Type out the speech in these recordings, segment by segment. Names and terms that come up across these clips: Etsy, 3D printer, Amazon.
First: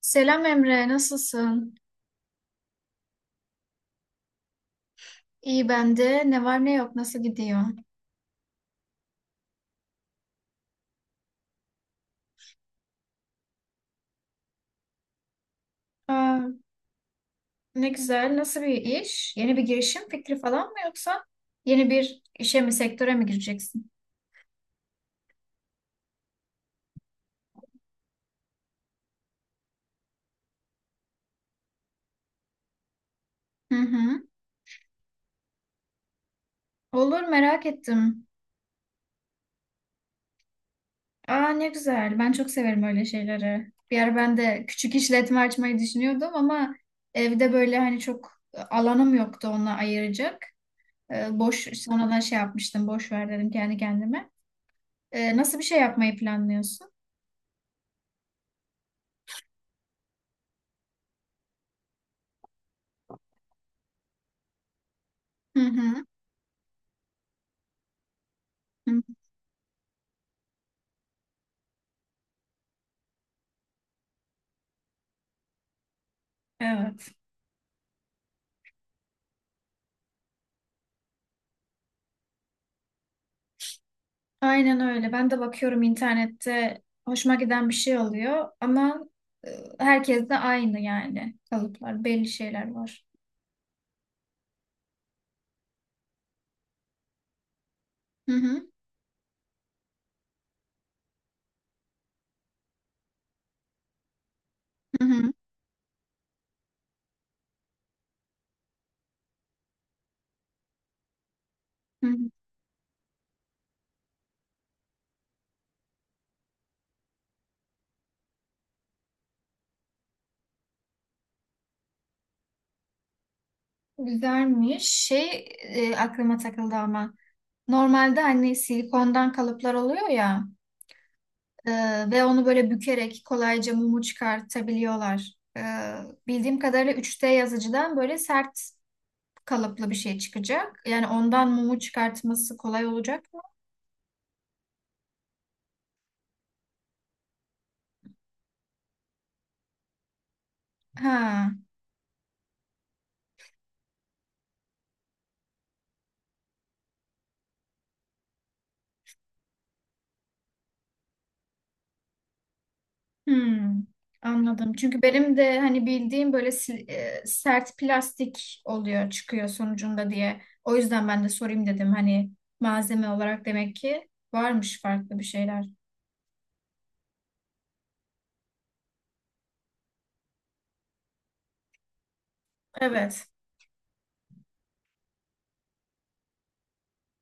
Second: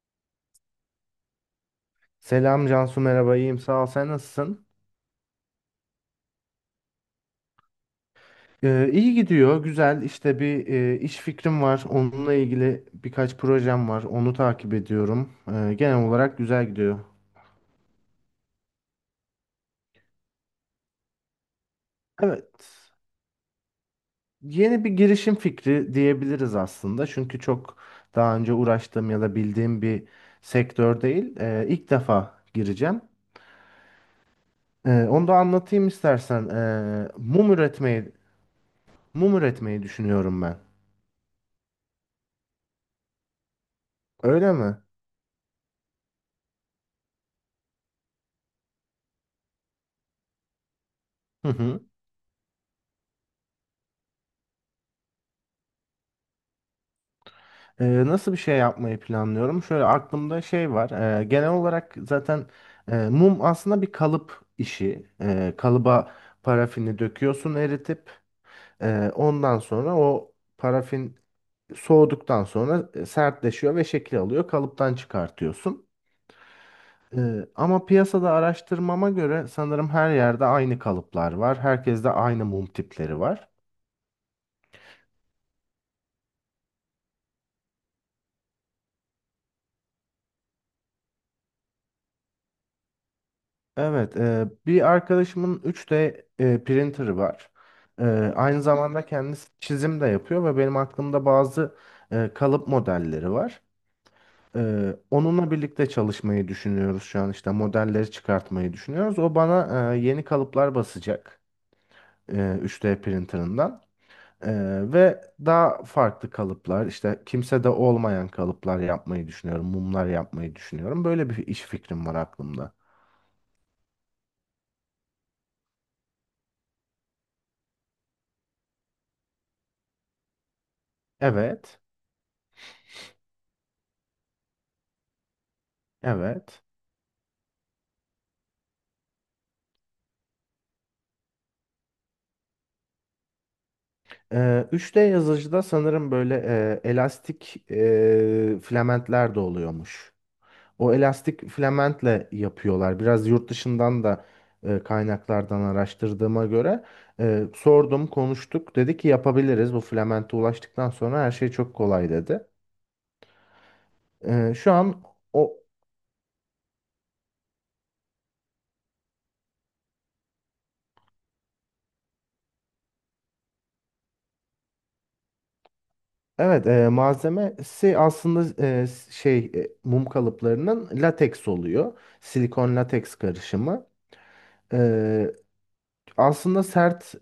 Selam Emre, nasılsın? Selam Cansu, merhaba, iyiyim sağ ol, sen nasılsın? İyi ben de. Ne var ne yok, nasıl gidiyor? İyi gidiyor, güzel işte, bir iş fikrim var, onunla ilgili birkaç projem var, onu takip ediyorum. Genel olarak Aa, güzel gidiyor. ne güzel. Nasıl bir iş? Yeni bir girişim fikri falan mı yoksa yeni bir işe mi, Evet, sektöre mi gireceksin? yeni bir girişim fikri diyebiliriz aslında, çünkü çok daha önce uğraştığım ya da bildiğim bir sektör değil. İlk defa gireceğim. Hı hı. Onu da anlatayım istersen. Ee, Olur, mum merak üretmeyi ettim. mum üretmeyi düşünüyorum ben. Aa, ne güzel. Ben çok severim öyle şeyleri. Bir ara ben Öyle de mi? küçük işletme açmayı düşünüyordum ama evde böyle hani çok alanım yoktu onunla ayıracak. Boş sonradan şey yapmıştım. Boş ver dedim kendi kendime. Nasıl bir şey yapmayı planlıyorsun? Nasıl bir şey yapmayı planlıyorum? Şöyle aklımda şey var. Genel olarak zaten mum aslında bir kalıp işi. Hı Kalıba parafini döküyorsun eritip, hı. Ondan sonra o parafin soğuduktan sonra sertleşiyor ve şekil alıyor. Kalıptan çıkartıyorsun. Evet. Ama piyasada araştırmama göre sanırım her yerde aynı kalıplar var. Herkeste aynı mum tipleri var. Aynen öyle. Ben de bakıyorum internette hoşuma giden bir şey oluyor ama e, herkes de aynı yani kalıplar, belli şeyler var. Evet, bir arkadaşımın üç d printer'ı var. E, Hı Aynı hı, zamanda kendisi çizim de yapıyor ve benim aklımda bazı kalıp modelleri var. Hı hı, Onunla birlikte çalışmayı düşünüyoruz, şu an işte modelleri çıkartmayı düşünüyoruz. O bana yeni kalıplar basacak hı hı. e, 3D printer'ından. E, Ve daha farklı kalıplar, işte kimsede olmayan kalıplar yapmayı düşünüyorum, mumlar yapmayı düşünüyorum. Böyle bir iş fikrim var aklımda. Güzelmiş. Aklıma takıldı ama normalde hani silikondan kalıplar oluyor ya e, Evet, ve onu böyle bükerek kolayca mumu çıkartabiliyorlar. Bildiğim evet. kadarıyla 3D yazıcıdan böyle sert kalıplı bir şey çıkacak. Yani ondan mumu çıkartması kolay olacak mı? 3D yazıcıda sanırım böyle elastik filamentler de oluyormuş. O elastik Ha. filamentle yapıyorlar. Biraz yurt dışından da kaynaklardan araştırdığıma göre sordum, konuştuk. Dedi ki yapabiliriz. Bu filamente ulaştıktan sonra her şey çok kolay, dedi. Hmm, anladım. Şu Çünkü an benim o, de hani bildiğim böyle sert plastik oluyor çıkıyor sonucunda diye. O yüzden ben de sorayım dedim. Hani malzeme olarak demek ki varmış farklı bir şeyler. evet, malzemesi aslında şey, mum kalıplarının lateks oluyor. Silikon lateks Evet, karışımı. E, Aslında sert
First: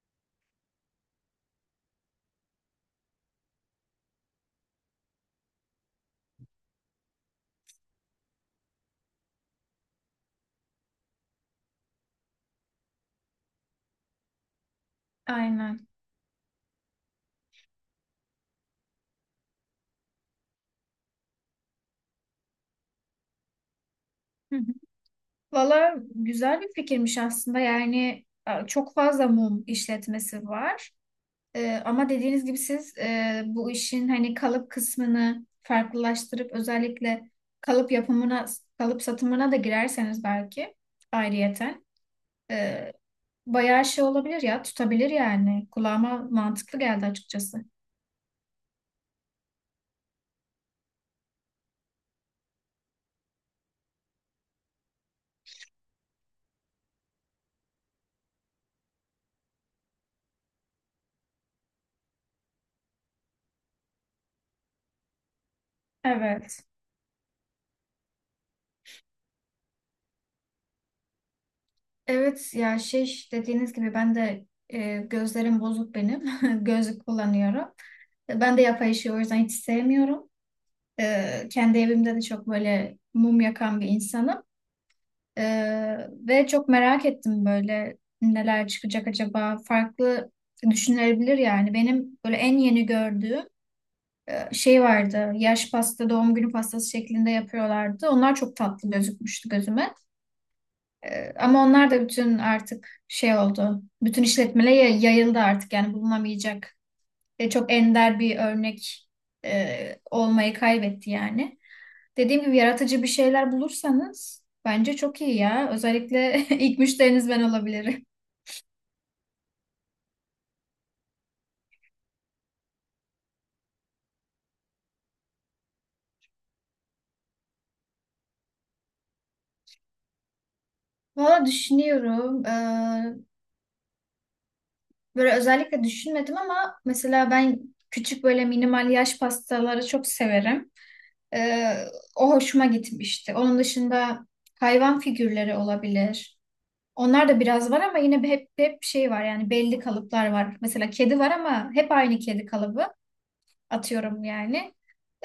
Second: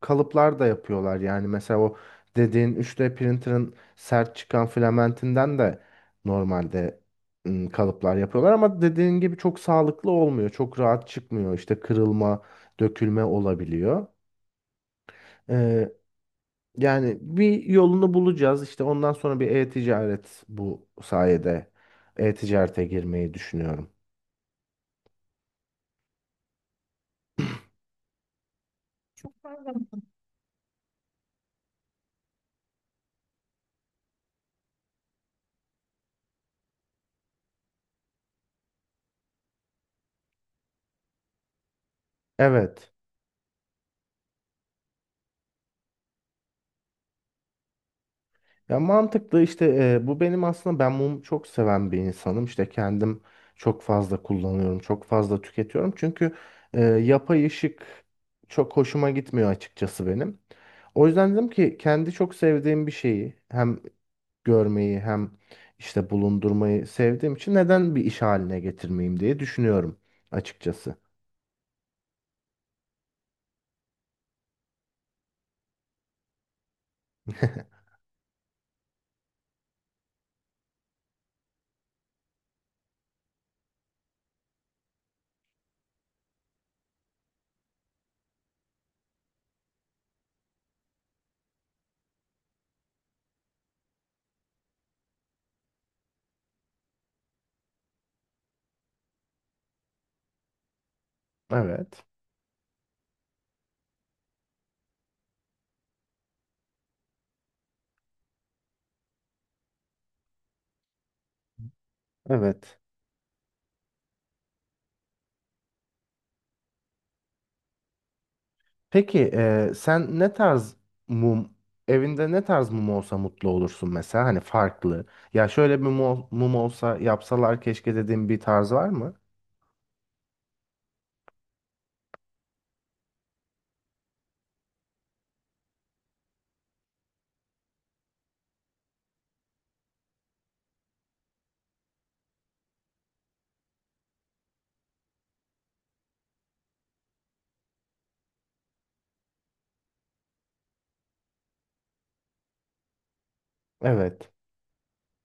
kalıplar da yapıyorlar. Yani mesela o dediğin üç d printer'ın sert çıkan filamentinden de normalde kalıplar yapıyorlar, ama dediğin gibi çok sağlıklı olmuyor. Çok rahat çıkmıyor. İşte kırılma, dökülme olabiliyor. aynen. Ee, Yani bir yolunu bulacağız. İşte ondan sonra bir e-ticaret, bu sayede e-ticarete girmeyi düşünüyorum. Hı hı. Valla güzel bir fikirmiş aslında. Yani çok fazla mum işletmesi var. Ama dediğiniz gibi siz bu işin hani kalıp kısmını farklılaştırıp özellikle kalıp yapımına, kalıp satımına da girerseniz belki ayrıyeten e, Evet. bayağı şey olabilir ya tutabilir yani. Kulağıma mantıklı geldi açıkçası. Ya mantıklı işte, bu benim aslında, ben mumu çok seven bir insanım. İşte kendim çok fazla kullanıyorum, çok fazla tüketiyorum. Çünkü yapay ışık çok hoşuma gitmiyor açıkçası benim. O yüzden dedim ki, kendi çok sevdiğim bir şeyi hem görmeyi hem işte Evet. bulundurmayı sevdiğim için neden bir iş haline getirmeyeyim diye düşünüyorum açıkçası. Evet ya şey dediğiniz gibi ben de gözlerim bozuk benim. Gözlük kullanıyorum. Ben de yapay ışığı o yüzden hiç sevmiyorum. Kendi evimde de çok böyle mum yakan bir insanım. Ve çok merak ettim böyle neler çıkacak acaba farklı düşünülebilir yani benim böyle en yeni gördüğüm şey vardı, yaş pasta, doğum günü pastası şeklinde yapıyorlardı, onlar çok tatlı gözükmüştü gözüme. Ama onlar da Evet. bütün artık şey oldu, bütün işletmelere yayıldı artık, yani bulunamayacak ve çok ender bir örnek olmayı kaybetti yani. Dediğim gibi Evet. yaratıcı bir şeyler bulursanız bence çok iyi ya. Özellikle ilk müşteriniz ben olabilirim. Peki sen ne tarz mum, evinde ne tarz mum olsa mutlu olursun mesela, hani farklı. Ya şöyle bir mum olsa yapsalar keşke dediğin bir tarz var mı? Valla düşünüyorum. Böyle özellikle düşünmedim ama mesela ben küçük böyle minimal yaş pastaları çok severim. Ee, O hoşuma gitmişti. Onun dışında hayvan figürleri olabilir. Onlar da biraz var ama yine hep şey var yani belli kalıplar var. Mesela kedi var ama hep aynı kedi kalıbı atıyorum Evet. yani.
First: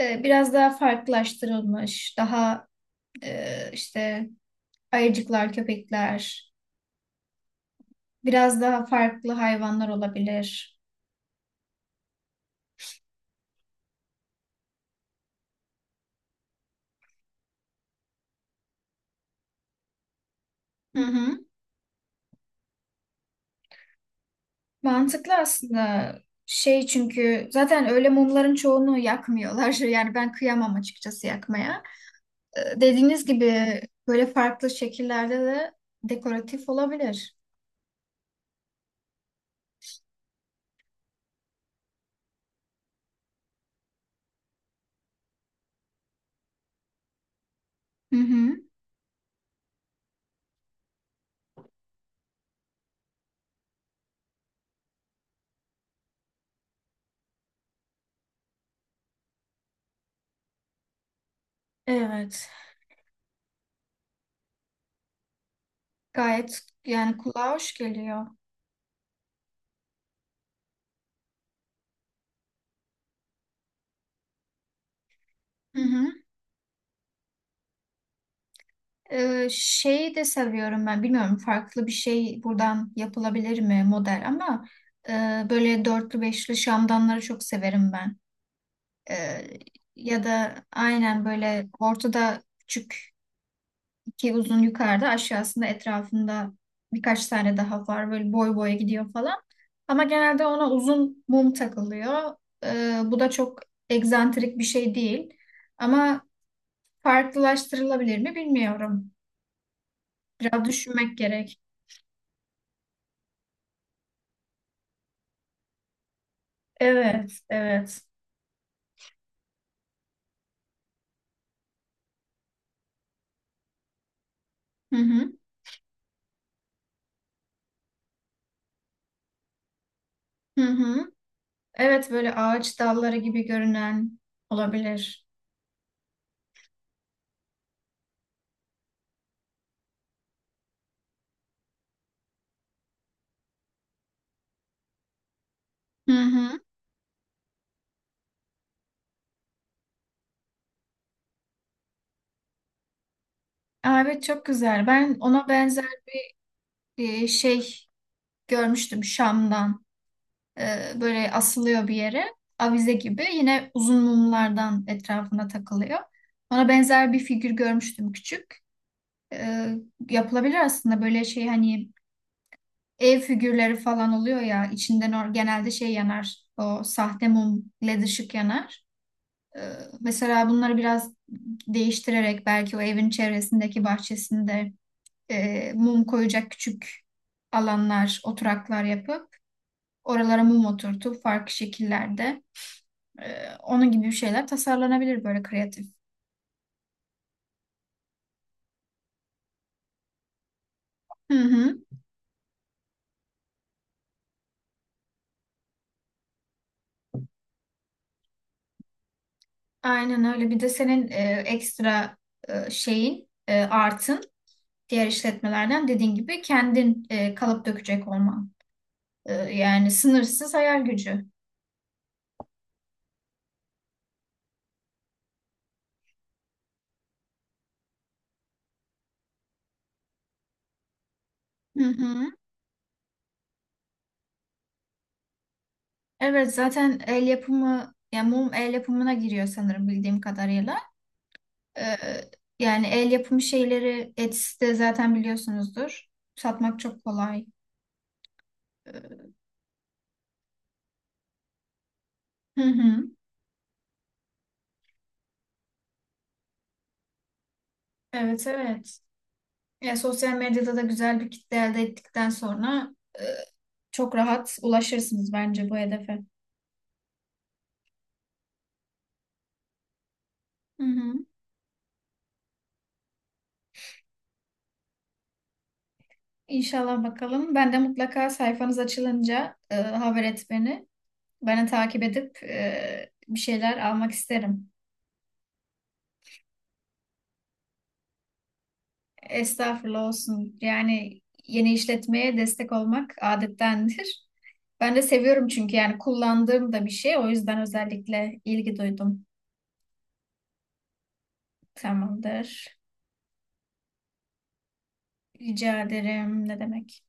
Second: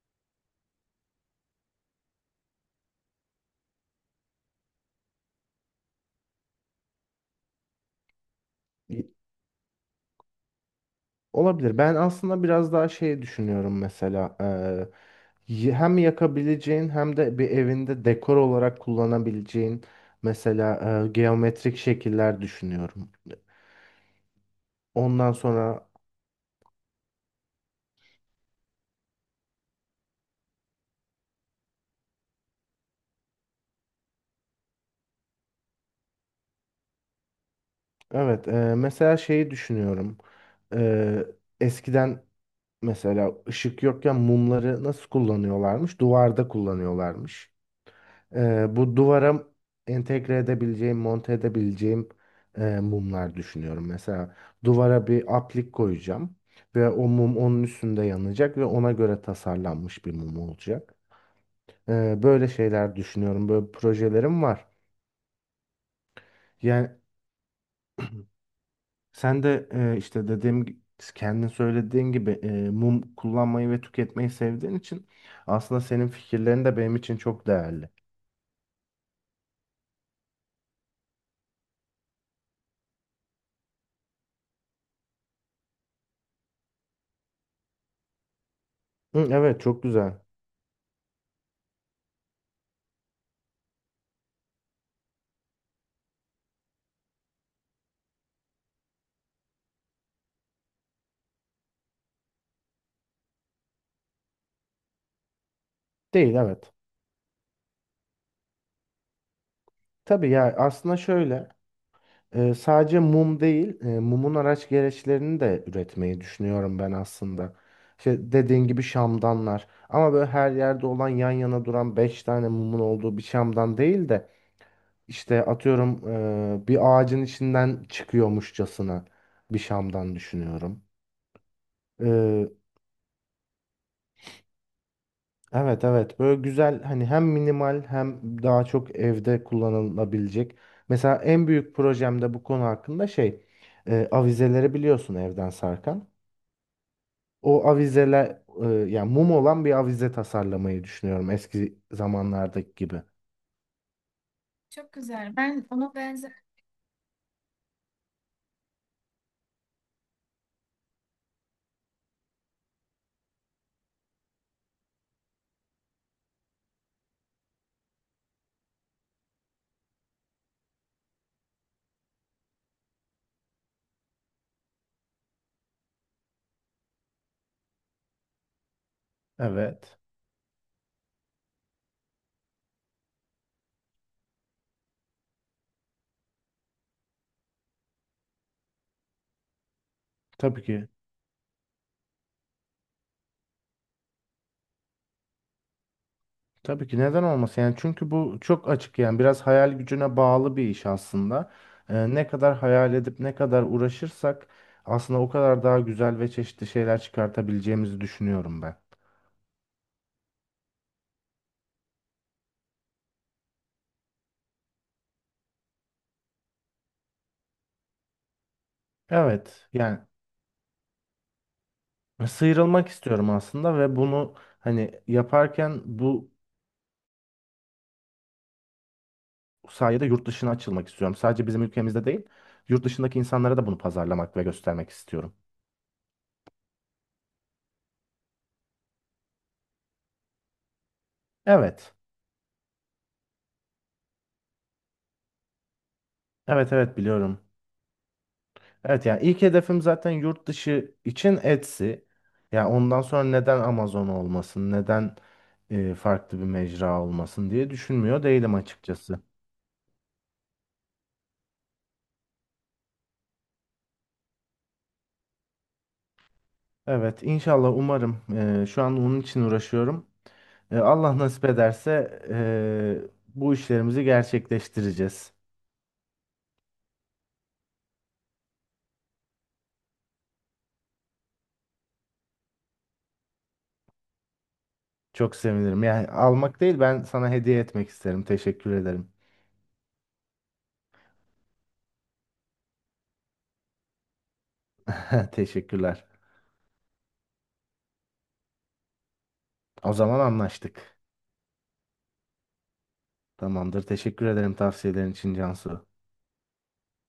Biraz daha farklılaştırılmış, daha işte ayıcıklar, köpekler, biraz daha Y- farklı hayvanlar olabilir. Olabilir. Ben aslında biraz daha şey düşünüyorum, mesela hem yakabileceğin hem de bir evinde dekor olarak kullanabileceğin, mesela Hı hı. geometrik şekiller düşünüyorum. Ondan Mantıklı sonra, aslında. Şey çünkü zaten öyle mumların çoğunu yakmıyorlar. Yani ben kıyamam açıkçası yakmaya. Dediğiniz gibi böyle farklı şekillerde de dekoratif olabilir. evet, mesela şeyi düşünüyorum. Eee eskiden, mesela ışık yokken mumları nasıl kullanıyorlarmış? Duvarda kullanıyorlarmış. Hı hı. Bu duvara entegre edebileceğim, monte edebileceğim mumlar düşünüyorum. Mesela duvara bir aplik koyacağım ve o mum onun üstünde yanacak ve ona göre tasarlanmış bir mum olacak. Böyle Evet. şeyler düşünüyorum. Böyle projelerim var. Gayet Yani yani kulağa hoş geliyor. sen de, işte dediğim, kendin söylediğin gibi mum kullanmayı ve tüketmeyi sevdiğin için Hı aslında hı. senin fikirlerin de benim için çok değerli. Şeyi de seviyorum ben. Bilmiyorum farklı bir şey buradan yapılabilir mi model, ama e, böyle dörtlü beşli şamdanları çok severim ben. Hı, Ee, evet, çok güzel. Ya da aynen böyle ortada küçük iki uzun, yukarıda aşağısında etrafında birkaç tane daha var. Böyle boy boya gidiyor falan. Ama genelde ona uzun mum takılıyor. Bu da çok egzantrik bir şey değil. Ama Değil, evet. farklılaştırılabilir mi bilmiyorum. Tabii ya, Biraz aslında düşünmek şöyle, gerek. Sadece mum değil, mumun araç gereçlerini de üretmeyi düşünüyorum ben Evet, aslında. evet. İşte dediğin gibi şamdanlar, ama böyle her yerde olan, yan yana duran 5 tane mumun olduğu bir şamdan değil de, Hı hı, İşte atıyorum, bir ağacın içinden çıkıyormuşçasına bir Şam'dan hı düşünüyorum. hı. Evet, böyle E, ağaç dalları gibi görünen olabilir. evet, evet, böyle güzel, hani hem minimal hem daha çok evde kullanılabilecek. Mesela en büyük projemde bu konu hakkında şey, avizeleri biliyorsun, evden sarkan. Hı hı. O avizeler, yani mum olan bir avize tasarlamayı düşünüyorum eski zamanlardaki gibi. Aa, evet, çok güzel. Çok Ben güzel. ona Ben benzer ona benzer. Şey görmüştüm Şam'dan. Böyle asılıyor bir yere. Avize gibi. Yine uzun mumlardan etrafına takılıyor. Ona benzer bir figür görmüştüm küçük. Ee, Yapılabilir aslında böyle şey hani ev figürleri falan oluyor ya içinden genelde şey yanar. O sahte mum led ışık yanar. Ee, Evet. Mesela bunları biraz değiştirerek belki o evin çevresindeki bahçesinde mum koyacak küçük alanlar, oturaklar yapıp oralara Tabii mum ki. oturtup farklı şekillerde onun gibi bir şeyler tasarlanabilir böyle kreatif. Tabii ki, neden olmasın yani, çünkü bu çok açık, yani biraz hayal gücüne bağlı bir iş Hı aslında. hı. Ne kadar hayal edip ne kadar uğraşırsak aslında o kadar daha güzel ve çeşitli şeyler çıkartabileceğimizi düşünüyorum ben. Aynen öyle. Bir de senin ekstra şeyin, artın diğer işletmelerden dediğin gibi kendin kalıp dökecek olman. Evet Yani yani, sınırsız hayal gücü. sıyrılmak istiyorum aslında ve bunu hani yaparken bu sayede yurt dışına açılmak istiyorum. Sadece bizim Hı ülkemizde değil, hı. yurt dışındaki insanlara da bunu pazarlamak ve göstermek istiyorum. Evet zaten el yapımı, yani mum el yapımına giriyor sanırım bildiğim kadarıyla. Evet, Ee, Yani el yapımı şeyleri Etsy'de zaten biliyorsunuzdur. evet, Satmak evet, çok biliyorum. kolay. Evet yani, Ee, ilk hedefim zaten yurt dışı için Etsy. hı Yani ondan hı. sonra neden Amazon olmasın, neden farklı bir mecra olmasın diye düşünmüyor Evet değilim evet. açıkçası. Ya sosyal medyada da güzel bir kitle elde ettikten sonra e, çok rahat ulaşırsınız bence bu hedefe. Evet, inşallah, umarım şu an onun için uğraşıyorum. Hı hı. Allah nasip ederse bu işlerimizi gerçekleştireceğiz. İnşallah bakalım. Ben de mutlaka sayfanız açılınca haber et beni. Beni takip edip bir şeyler almak isterim. Çok sevinirim. Yani almak değil, ben sana hediye etmek isterim. Teşekkür ederim. Estağfurullah olsun. Yani yeni işletmeye destek olmak adettendir. Ben de seviyorum çünkü yani Teşekkürler. kullandığım da bir şey. O yüzden özellikle ilgi duydum. O zaman anlaştık. Tamamdır. Tamamdır. Teşekkür ederim tavsiyelerin için Rica Cansu. ederim. Ne demek?